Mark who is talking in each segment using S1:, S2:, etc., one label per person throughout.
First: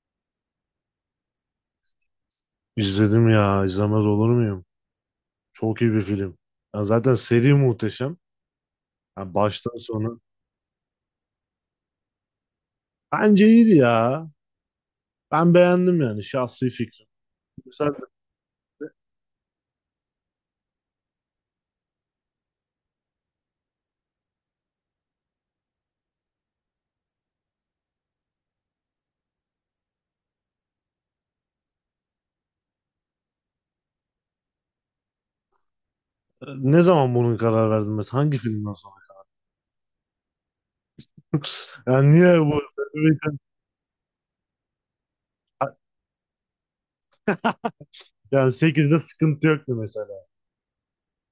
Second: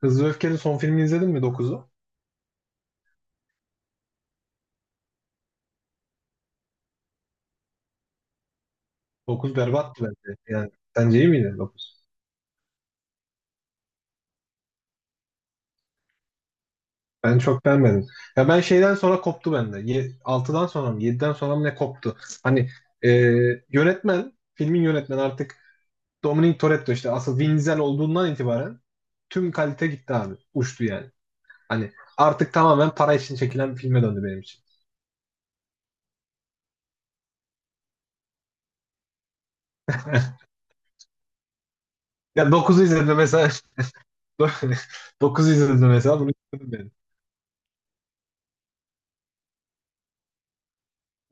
S1: Hızlı ve Öfke'nin son filmini izledin mi dokuzu?
S2: İzledim ya, izlemez olur muyum? Çok iyi bir film. Ya zaten seri muhteşem. Ya
S1: 9
S2: baştan
S1: berbattı
S2: sona.
S1: bence. Yani sence iyi miydi 9?
S2: Bence iyiydi ya. Ben beğendim yani şahsi fikrim.
S1: Ben çok
S2: Sen
S1: beğenmedim. Ya ben şeyden sonra koptu bende. 6'dan sonra mı 7'den sonra mı ne koptu? Hani e, yönetmen, filmin yönetmeni artık Dominic Toretto işte asıl Vin Diesel olduğundan itibaren tüm kalite gitti abi. Uçtu yani. Hani artık tamamen para için çekilen bir filme döndü benim için.
S2: ne zaman bunun karar verdin mesela? Hangi filmden sonra? Yani niye
S1: Ya
S2: bu?
S1: dokuzu izledim mesela. Dokuzu izledim mesela bunu izledim ben.
S2: Yani 8'de sıkıntı yoktu mesela.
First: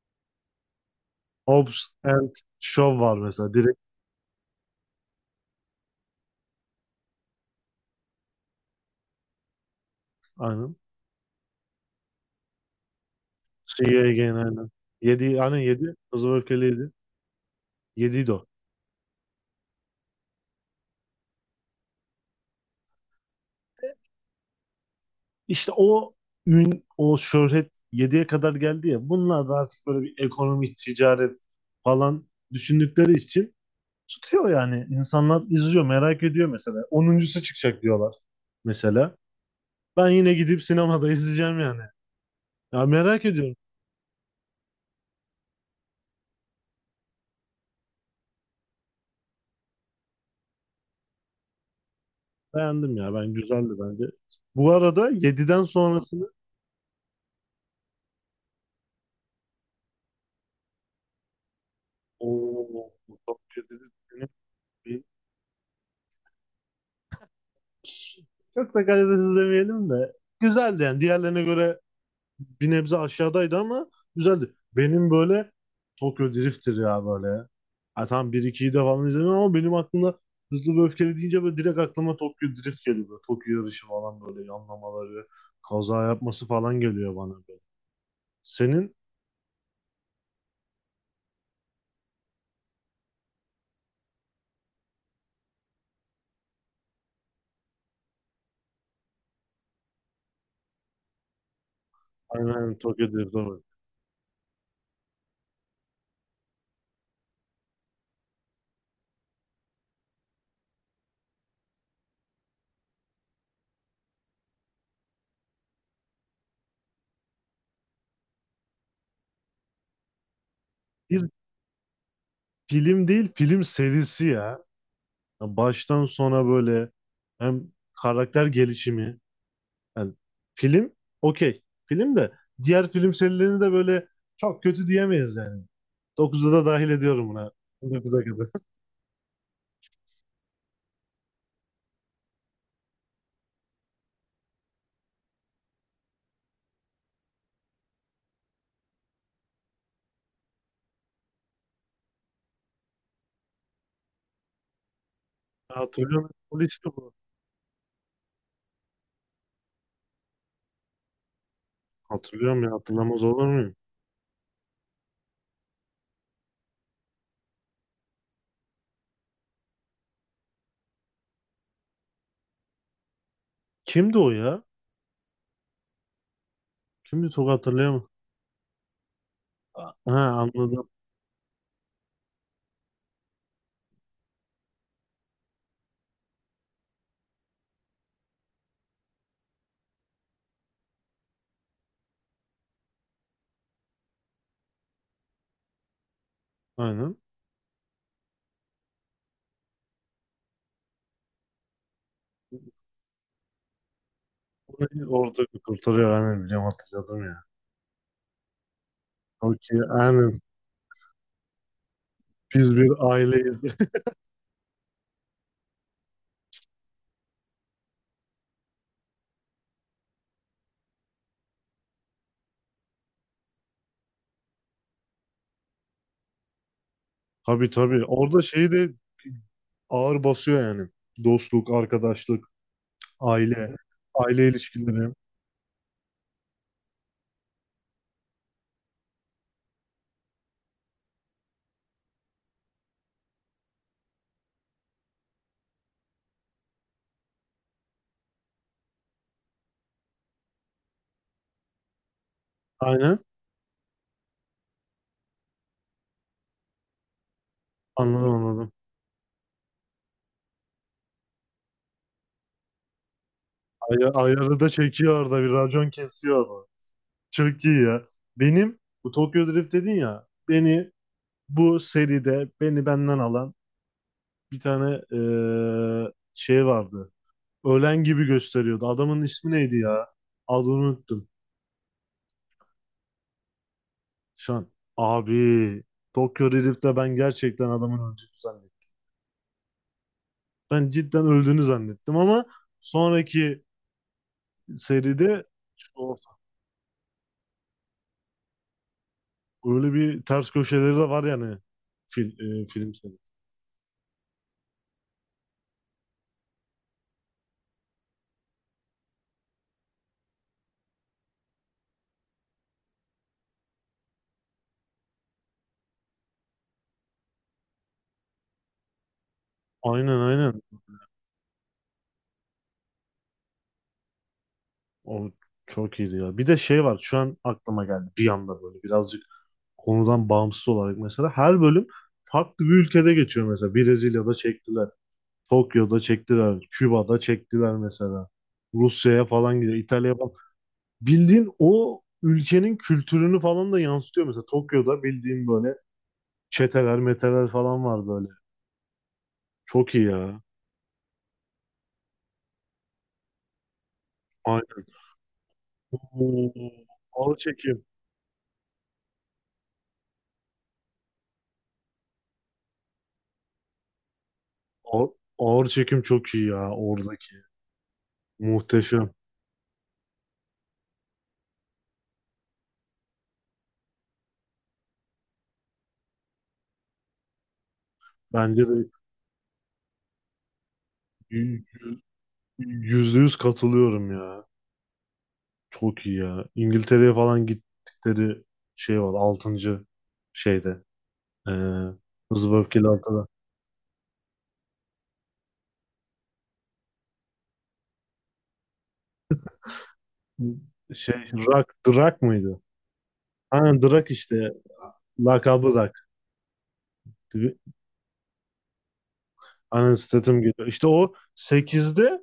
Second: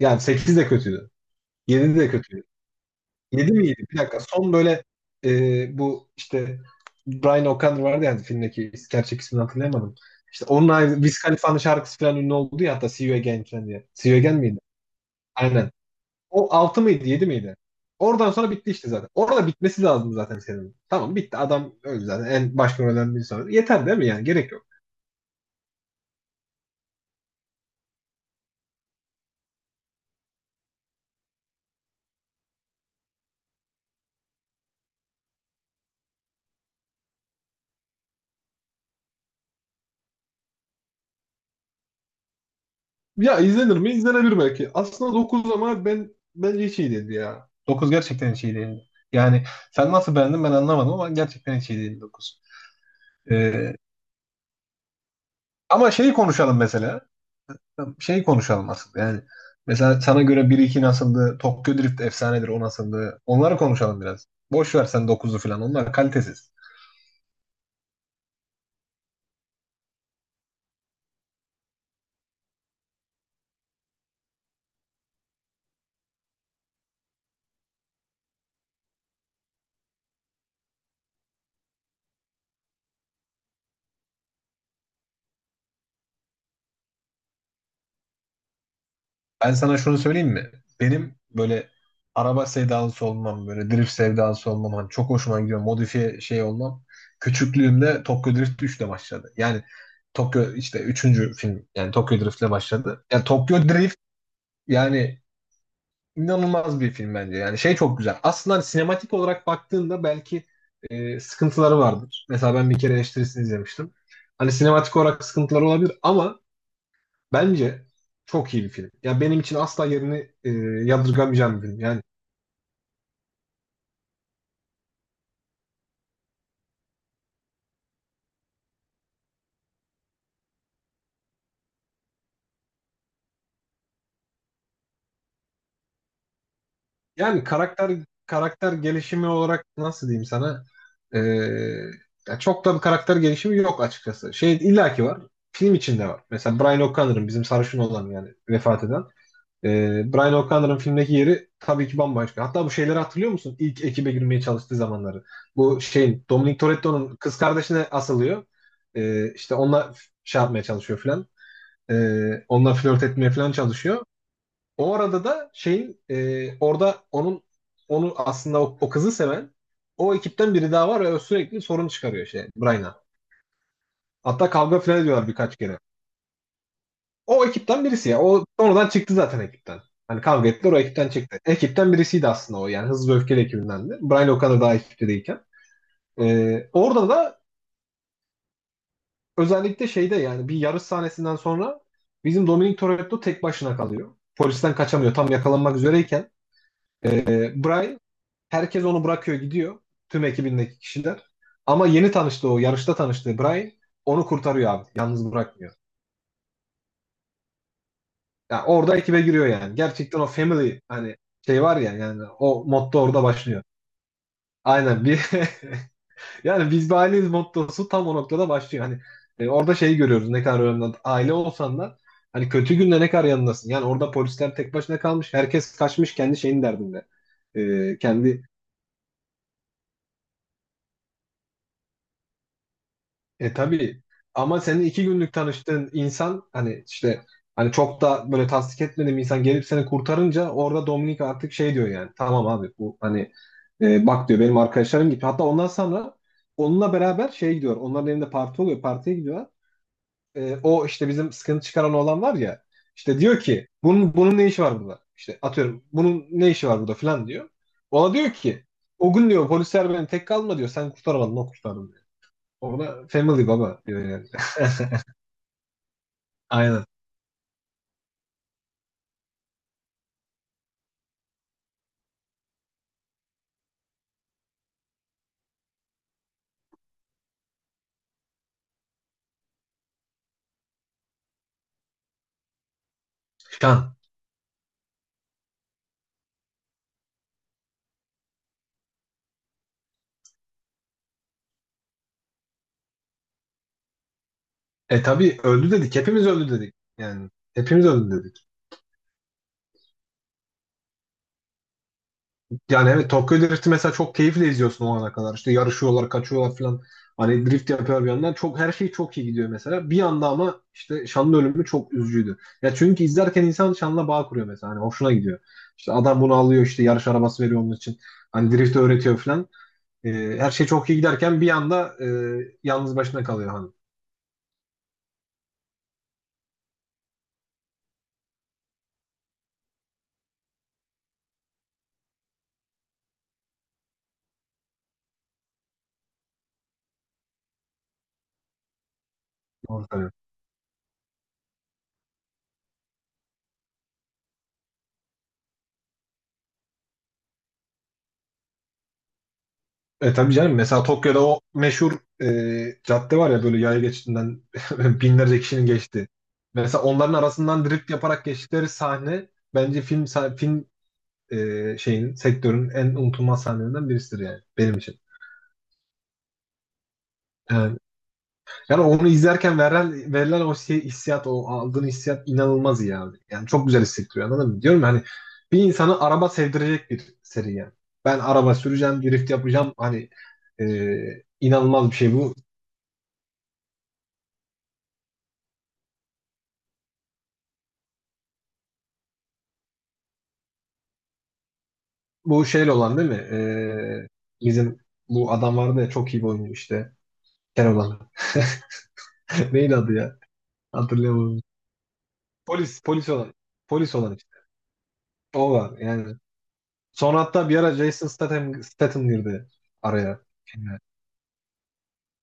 S1: Yani 8 de kötüydü.
S2: Hobbs
S1: 7 de
S2: and
S1: kötüydü.
S2: Shaw var mesela
S1: 7 miydi?
S2: direkt.
S1: Bir dakika. Son böyle, bu işte Brian O'Connor vardı yani filmdeki gerçek ismini hatırlayamadım. İşte onun
S2: Aynen.
S1: aynı Wiz Khalifa'nın şarkısı falan ünlü oldu ya hatta See You Again falan diye.
S2: See you
S1: See You
S2: again
S1: Again miydi?
S2: aynen. Yedi. Aynen
S1: Aynen.
S2: 7. Hızlı ve
S1: O 6
S2: Öfkeliydi.
S1: mıydı yedi miydi?
S2: 7.
S1: Oradan sonra bitti işte zaten. Orada bitmesi lazım zaten senin. Tamam bitti. Adam öldü zaten. En başka ölen bir sonra. Yeter değil mi yani? Gerek yok.
S2: İşte o ün, o şöhret 7'ye kadar geldi ya. Bunlar da artık böyle bir ekonomi, ticaret falan düşündükleri için tutuyor yani. İnsanlar izliyor, merak ediyor mesela. Onuncusu çıkacak diyorlar mesela. Ben yine gidip sinemada izleyeceğim yani. Ya merak
S1: Ya
S2: ediyorum.
S1: izlenir mi? İzlenebilir belki. Aslında 9 ama ben bence hiç iyi değildi ya. Dokuz gerçekten hiç iyi değildi. Yani sen nasıl beğendin ben anlamadım ama gerçekten hiç iyi değildi 9.
S2: Beğendim ya. Ben güzeldi
S1: Ee,
S2: bence. Bu arada yediden
S1: ama şeyi
S2: sonrasını
S1: konuşalım mesela. Şeyi konuşalım aslında yani. Mesela sana göre bir iki nasıldı? Tokyo Drift efsanedir, o
S2: o
S1: nasıldı?
S2: çok
S1: Onları
S2: kötü.
S1: konuşalım biraz. Boş ver
S2: Benim-
S1: sen dokuzu falan. Onlar kalitesiz.
S2: Çok da kalitesiz demeyelim de güzeldi yani. Diğerlerine göre bir nebze aşağıdaydı ama güzeldi. Benim böyle Tokyo Drift'tir ya böyle. Ha, tamam 1-2'yi de falan izledim ama benim aklımda Hızlı ve Öfkeli deyince böyle direkt aklıma Tokyo Drift geliyor. Böyle Tokyo yarışı falan böyle yanlamaları, kaza yapması falan geliyor bana böyle. Senin
S1: Ben sana şunu söyleyeyim mi? Benim böyle araba sevdalısı olmam, böyle drift sevdalısı olmam, hani çok hoşuma gidiyor, modifiye şey olmam. Küçüklüğümde Tokyo Drift 3'le başladı. Yani Tokyo işte üçüncü film, yani Tokyo
S2: aynen,
S1: Drift'le
S2: aynen,
S1: başladı.
S2: Tokyo
S1: Yani
S2: Drift
S1: Tokyo
S2: tabii.
S1: Drift yani inanılmaz bir film bence. Yani şey çok güzel. Aslında hani sinematik olarak baktığında belki sıkıntıları vardır. Mesela ben bir kere eleştirisini izlemiştim. Hani sinematik olarak sıkıntıları olabilir ama bence çok iyi bir film. Ya benim için asla yerini e,
S2: Bir
S1: yadırgamayacağım bir film. Yani
S2: film değil, film serisi ya. Ya baştan sona böyle hem karakter gelişimi. Yani film okey. Film de diğer film serilerini de böyle çok kötü diyemeyiz yani. 9'u da dahil ediyorum
S1: yani
S2: buna.
S1: karakter
S2: 9'a kadar.
S1: karakter gelişimi olarak nasıl diyeyim sana? E, ya çok da bir karakter gelişimi yok açıkçası. Şey illaki var. Film içinde var. Mesela Brian O'Connor'ın bizim sarışın olan yani vefat eden. E, Brian O'Connor'ın filmdeki yeri tabii ki bambaşka. Hatta bu şeyleri hatırlıyor musun? İlk ekibe girmeye çalıştığı zamanları. Bu şeyin
S2: Hatırlıyorum.
S1: Dominic
S2: Polisi bu.
S1: Toretto'nun kız kardeşine asılıyor. İşte onunla şey yapmaya çalışıyor filan.
S2: Hatırlıyorum ya.
S1: Onunla flört
S2: Hatırlamaz
S1: etmeye
S2: olur
S1: falan
S2: muyum?
S1: çalışıyor. O arada da şeyin, orada onun onu aslında o kızı seven o ekipten biri daha var ve o sürekli sorun çıkarıyor şey Brian'a.
S2: Kimdi o
S1: Hatta
S2: ya?
S1: kavga falan ediyorlar birkaç kere.
S2: Kimdi
S1: O
S2: çok
S1: ekipten
S2: hatırlayamam.
S1: birisi ya. O sonradan çıktı zaten ekipten.
S2: Ha,
S1: Hani kavga ettiler, o
S2: anladım.
S1: ekipten çıktı. Ekipten birisiydi aslında o, yani Hızlı ve Öfkeli ekibindendi. Brian o kadar daha ekipte değilken. Orada da özellikle şeyde yani bir yarış sahnesinden sonra bizim Dominic Toretto tek başına kalıyor. Polisten kaçamıyor, tam yakalanmak üzereyken.
S2: Aynen.
S1: Bray herkes onu bırakıyor gidiyor. Tüm ekibindeki kişiler. Ama yeni tanıştığı, o yarışta tanıştığı Bray onu kurtarıyor abi. Yalnız
S2: Orada
S1: bırakmıyor.
S2: kurtarıyor. Aynen, biliyorum, hatırladım ya.
S1: Yani orada ekibe giriyor
S2: Çok
S1: yani. Gerçekten o
S2: aynen.
S1: family, hani şey var ya, yani o
S2: Biz bir
S1: motto orada
S2: aileyiz.
S1: başlıyor. Aynen bir yani biz bir aileyiz mottosu tam o noktada başlıyor. Hani orada şeyi görüyoruz ne kadar önemli. Aile olsan da hani kötü günde ne kadar yanındasın. Yani orada polisler tek başına kalmış. Herkes kaçmış kendi şeyin derdinde.
S2: Tabii, tabii. Orada
S1: Kendi
S2: şeyi de ağır basıyor yani. Dostluk, arkadaşlık,
S1: E
S2: aile,
S1: tabii
S2: aile
S1: ama senin iki
S2: ilişkileri.
S1: günlük tanıştığın insan, hani işte hani çok da böyle tasdik etmediğim insan gelip seni kurtarınca orada Dominik artık şey diyor yani, tamam abi bu hani, bak diyor benim arkadaşlarım gibi. Hatta ondan sonra onunla beraber şey gidiyor, onların evinde parti oluyor, partiye gidiyorlar. O işte bizim sıkıntı çıkaran olan var ya,
S2: Aynen.
S1: işte diyor ki bunun ne işi var burada? İşte atıyorum bunun ne işi var burada falan diyor. Ona diyor
S2: Anladım,
S1: ki
S2: anladım.
S1: o gün diyor polisler beni tek kalma diyor, sen kurtaramadın, o kurtardı diyor. Ona family baba
S2: Ay
S1: diyor yani.
S2: ayarı da çekiyor orada, bir racon kesiyor orada.
S1: Aynen.
S2: Çok iyi ya. Benim bu Tokyo Drift dedin ya, beni bu seride beni benden alan bir tane şey vardı. Ölen gibi gösteriyordu. Adamın ismi neydi ya? Adını unuttum.
S1: Şan.
S2: Şan. Abi Tokyo Drift'te ben gerçekten adamın öldüğünü zannettim. Ben cidden öldüğünü zannettim ama sonraki
S1: E tabii,
S2: seride
S1: öldü dedik. Hepimiz öldü dedik. Yani hepimiz öldü dedik.
S2: öyle bir ters köşeleri de var yani fil,
S1: Yani
S2: film
S1: evet,
S2: seri.
S1: Tokyo Drift'i mesela çok keyifle izliyorsun o ana kadar. İşte yarışıyorlar, kaçıyorlar falan. Hani drift yapıyor bir yandan. Çok, her şey çok iyi gidiyor mesela. Bir yanda ama işte Şan'ın ölümü çok üzücüydü. Ya çünkü izlerken insan Şan'la bağ kuruyor mesela. Hani hoşuna gidiyor. İşte adam bunu alıyor, işte yarış arabası veriyor onun için. Hani drift öğretiyor falan. E,
S2: Aynen,
S1: her
S2: aynen.
S1: şey çok iyi giderken bir anda yalnız başına kalıyor hani.
S2: O çok iyiydi ya. Bir de şey var, şu an aklıma geldi bir anda, böyle birazcık konudan bağımsız olarak mesela her bölüm farklı bir ülkede geçiyor mesela. Brezilya'da çektiler, Tokyo'da çektiler, Küba'da çektiler mesela. Rusya'ya falan gidiyor,
S1: Doğru
S2: İtalya'ya
S1: söylüyorsun.
S2: falan. Bildiğin o ülkenin kültürünü falan da yansıtıyor mesela. Tokyo'da bildiğin böyle çeteler, meteler falan var böyle. Çok iyi
S1: E tabii
S2: ya.
S1: canım, mesela Tokyo'da o meşhur cadde var ya, böyle yaya geçidinden
S2: Aynen.
S1: binlerce kişinin geçti.
S2: Oo,
S1: Mesela onların
S2: ağır
S1: arasından
S2: çekim.
S1: drift yaparak geçtikleri sahne bence film sah- film e, şeyin sektörün en unutulmaz sahnelerinden birisidir yani benim için.
S2: Ağır, Ağır çekim çok iyi ya oradaki.
S1: Yani, yani onu
S2: Muhteşem.
S1: izlerken verilen hissiyat, o aldığın hissiyat inanılmaz iyi abi. Yani çok güzel hissettiriyor, anladın mı? Diyorum ya hani bir insanı araba sevdirecek bir seri yani. Ben araba
S2: Bence de
S1: süreceğim, drift yapacağım, hani e,
S2: y-
S1: inanılmaz bir şey bu.
S2: yüzde yüz katılıyorum ya. Çok iyi ya. İngiltere'ye falan gittikleri şey var. Altıncı şeyde. Ee,
S1: Bu
S2: Hızlı ve
S1: şeyle
S2: Öfkeli
S1: olan değil mi?
S2: altıda.
S1: Bizim bu adam vardı ya, çok iyi bir oyuncu işte. Kel olan. Neydi adı ya?
S2: Şey,
S1: Hatırlayamadım.
S2: Rock, Drak mıydı?
S1: Polis olan.
S2: Aynen
S1: Polis
S2: Drak
S1: olan işte.
S2: işte.
S1: O
S2: Lakabı
S1: var
S2: Drak.
S1: yani. Sonra hatta bir ara Jason Statham girdi
S2: Aynen,
S1: araya.
S2: Statham geliyor.
S1: Yani,
S2: İşte o sekizde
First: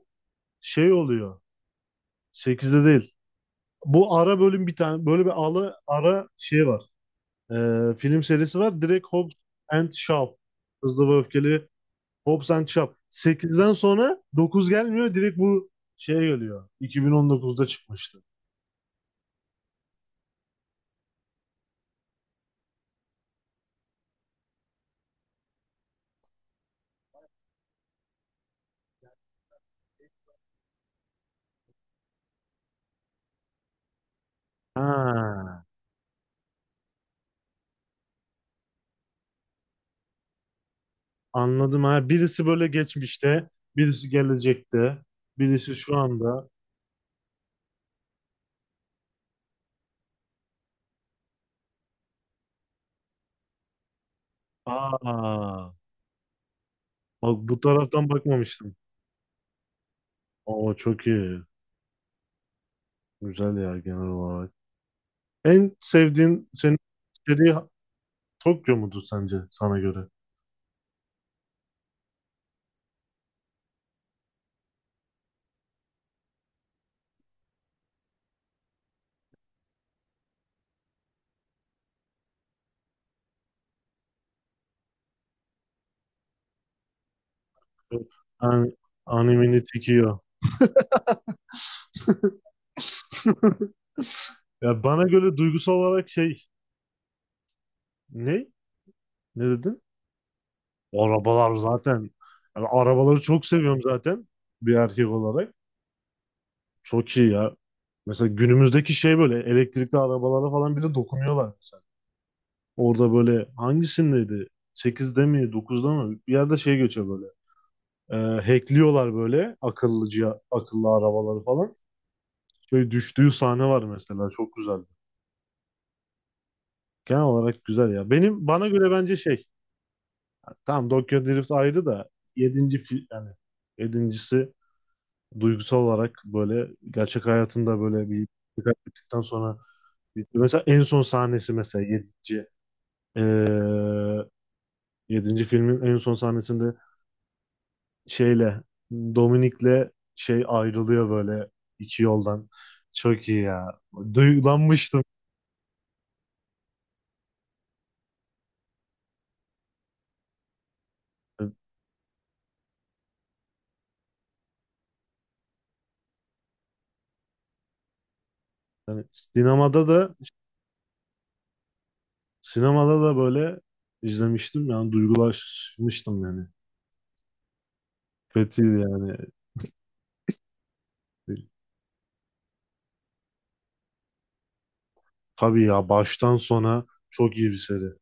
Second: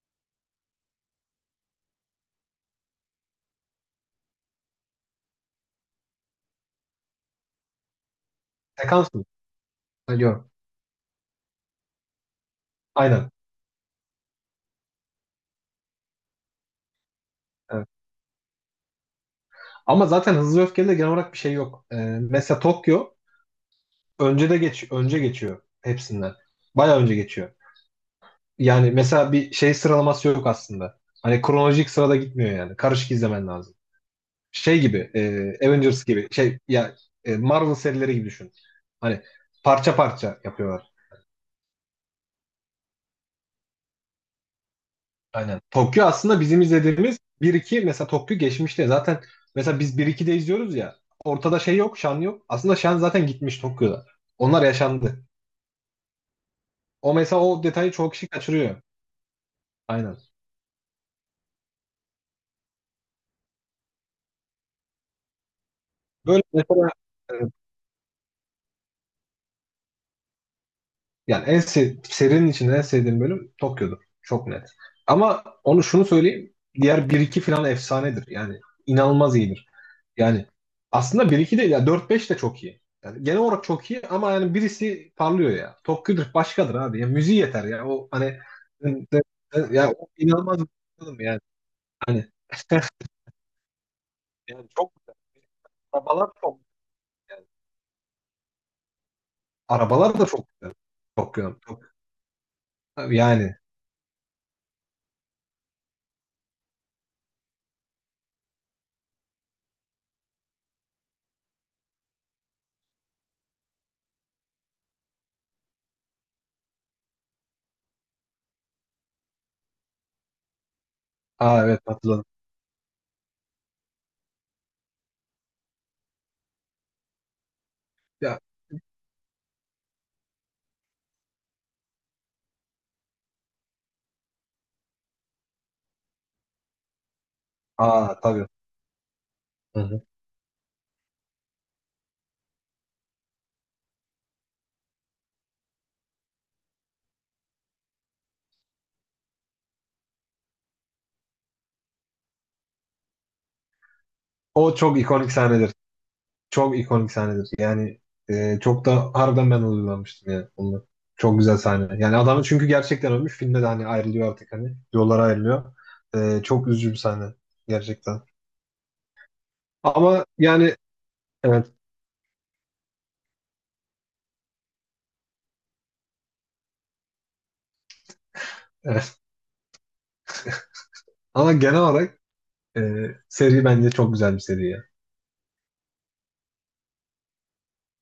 S2: şey oluyor. Sekizde değil. Bu ara bölüm, bir tane böyle bir ara şey var. Film serisi var. Direkt
S1: sekans mı?
S2: Hobbs and
S1: Ha,
S2: Shaw.
S1: yok.
S2: Hızlı ve Öfkeli Hobbs and Shaw.
S1: Aynen.
S2: Sekizden sonra 9 gelmiyor. Direkt bu şeye geliyor. 2019'da
S1: Evet.
S2: çıkmıştı.
S1: Ama zaten Hızlı Öfke'de de genel olarak bir şey yok. Mesela Tokyo önce geçiyor hepsinden. Bayağı önce geçiyor. Yani mesela bir şey sıralaması yok aslında. Hani kronolojik sırada gitmiyor yani. Karışık izlemen lazım. şey gibi
S2: Ha,
S1: Avengers gibi Marvel serileri gibi düşün. Hani parça parça yapıyorlar.
S2: anladım ha. Birisi böyle geçmişte, birisi gelecekte,
S1: Aynen.
S2: birisi şu
S1: Tokyo aslında
S2: anda.
S1: bizim izlediğimiz bir iki, mesela Tokyo geçmişte zaten, mesela biz 1-2'de izliyoruz ya, ortada şey yok, Şan yok. Aslında Şan zaten gitmiş Tokyo'da. Onlar yaşandı.
S2: Aa,
S1: O
S2: bak
S1: mesela,
S2: bu
S1: o detayı
S2: taraftan
S1: çoğu kişi
S2: bakmamıştım.
S1: kaçırıyor. Aynen.
S2: Oo, çok iyi. Güzel ya genel olarak. En
S1: Böyle
S2: sevdiğin senin
S1: mesela e,
S2: seri Tokyo mudur sence sana göre?
S1: Yani en sev serinin içinde en sevdiğim bölüm Tokyo'dur. Çok net. Ama onu şunu söyleyeyim. Diğer bir iki falan efsanedir. Yani inanılmaz iyidir. Yani aslında bir iki değil ya, dört beş de çok iyi. Yani genel olarak çok iyi ama yani birisi parlıyor ya. Tokyo'dur, başkadır abi. Ya müziği yeter ya. O hani,
S2: Yani animini
S1: ya o
S2: tikiyor.
S1: inanılmaz bir film yani. Hani yani
S2: Ya
S1: çok
S2: bana
S1: güzel.
S2: göre duygusal olarak
S1: Arabalar
S2: şey
S1: çok güzel.
S2: ne? Ne dedin?
S1: Arabalar da çok güzel.
S2: Arabalar
S1: Tokyo'nun. Çok,
S2: zaten. Yani arabaları çok
S1: yani.
S2: seviyorum zaten bir erkek olarak. Çok iyi ya. Mesela günümüzdeki şey böyle elektrikli arabalara falan bile dokunuyorlar mesela. Orada böyle hangisindeydi? 8'de mi 9'da mı? Bir yerde şey geçiyor böyle. Ee, Hackliyorlar böyle akıllı arabaları
S1: Aa
S2: falan.
S1: evet, hatırladım.
S2: Şöyle düştüğü sahne var mesela, çok güzeldi. Genel olarak güzel ya.
S1: Ya,
S2: Benim bana göre bence şey, tamam Tokyo Drift ayrı da yedinci fi- yani yedincisi duygusal olarak böyle gerçek hayatında böyle
S1: aa
S2: bir
S1: tabii.
S2: kaybettikten sonra
S1: Hı hı.
S2: mesela en son sahnesi, mesela yedinci eee, yedinci filmin en son sahnesinde şeyle, Dominik'le şey, ayrılıyor böyle iki yoldan. Çok iyi ya.
S1: O çok
S2: Duygulanmıştım.
S1: ikonik sahnedir. Çok ikonik sahnedir. Çok da harbiden ben duygulanmıştım yani onunla. Çok güzel sahne. Yani adam çünkü gerçekten ölmüş. Filmde de hani ayrılıyor artık hani. Yollara ayrılıyor. Çok üzücü bir sahne. Gerçekten.
S2: Yani sinemada da
S1: Ama yani evet.
S2: böyle izlemiştim yani, duygulaşmıştım yani. Kötüydü yani.
S1: evet. Ama genel olarak e, seri bence çok güzel bir seri ya.
S2: Tabii ya, baştan sona çok iyi bir seri.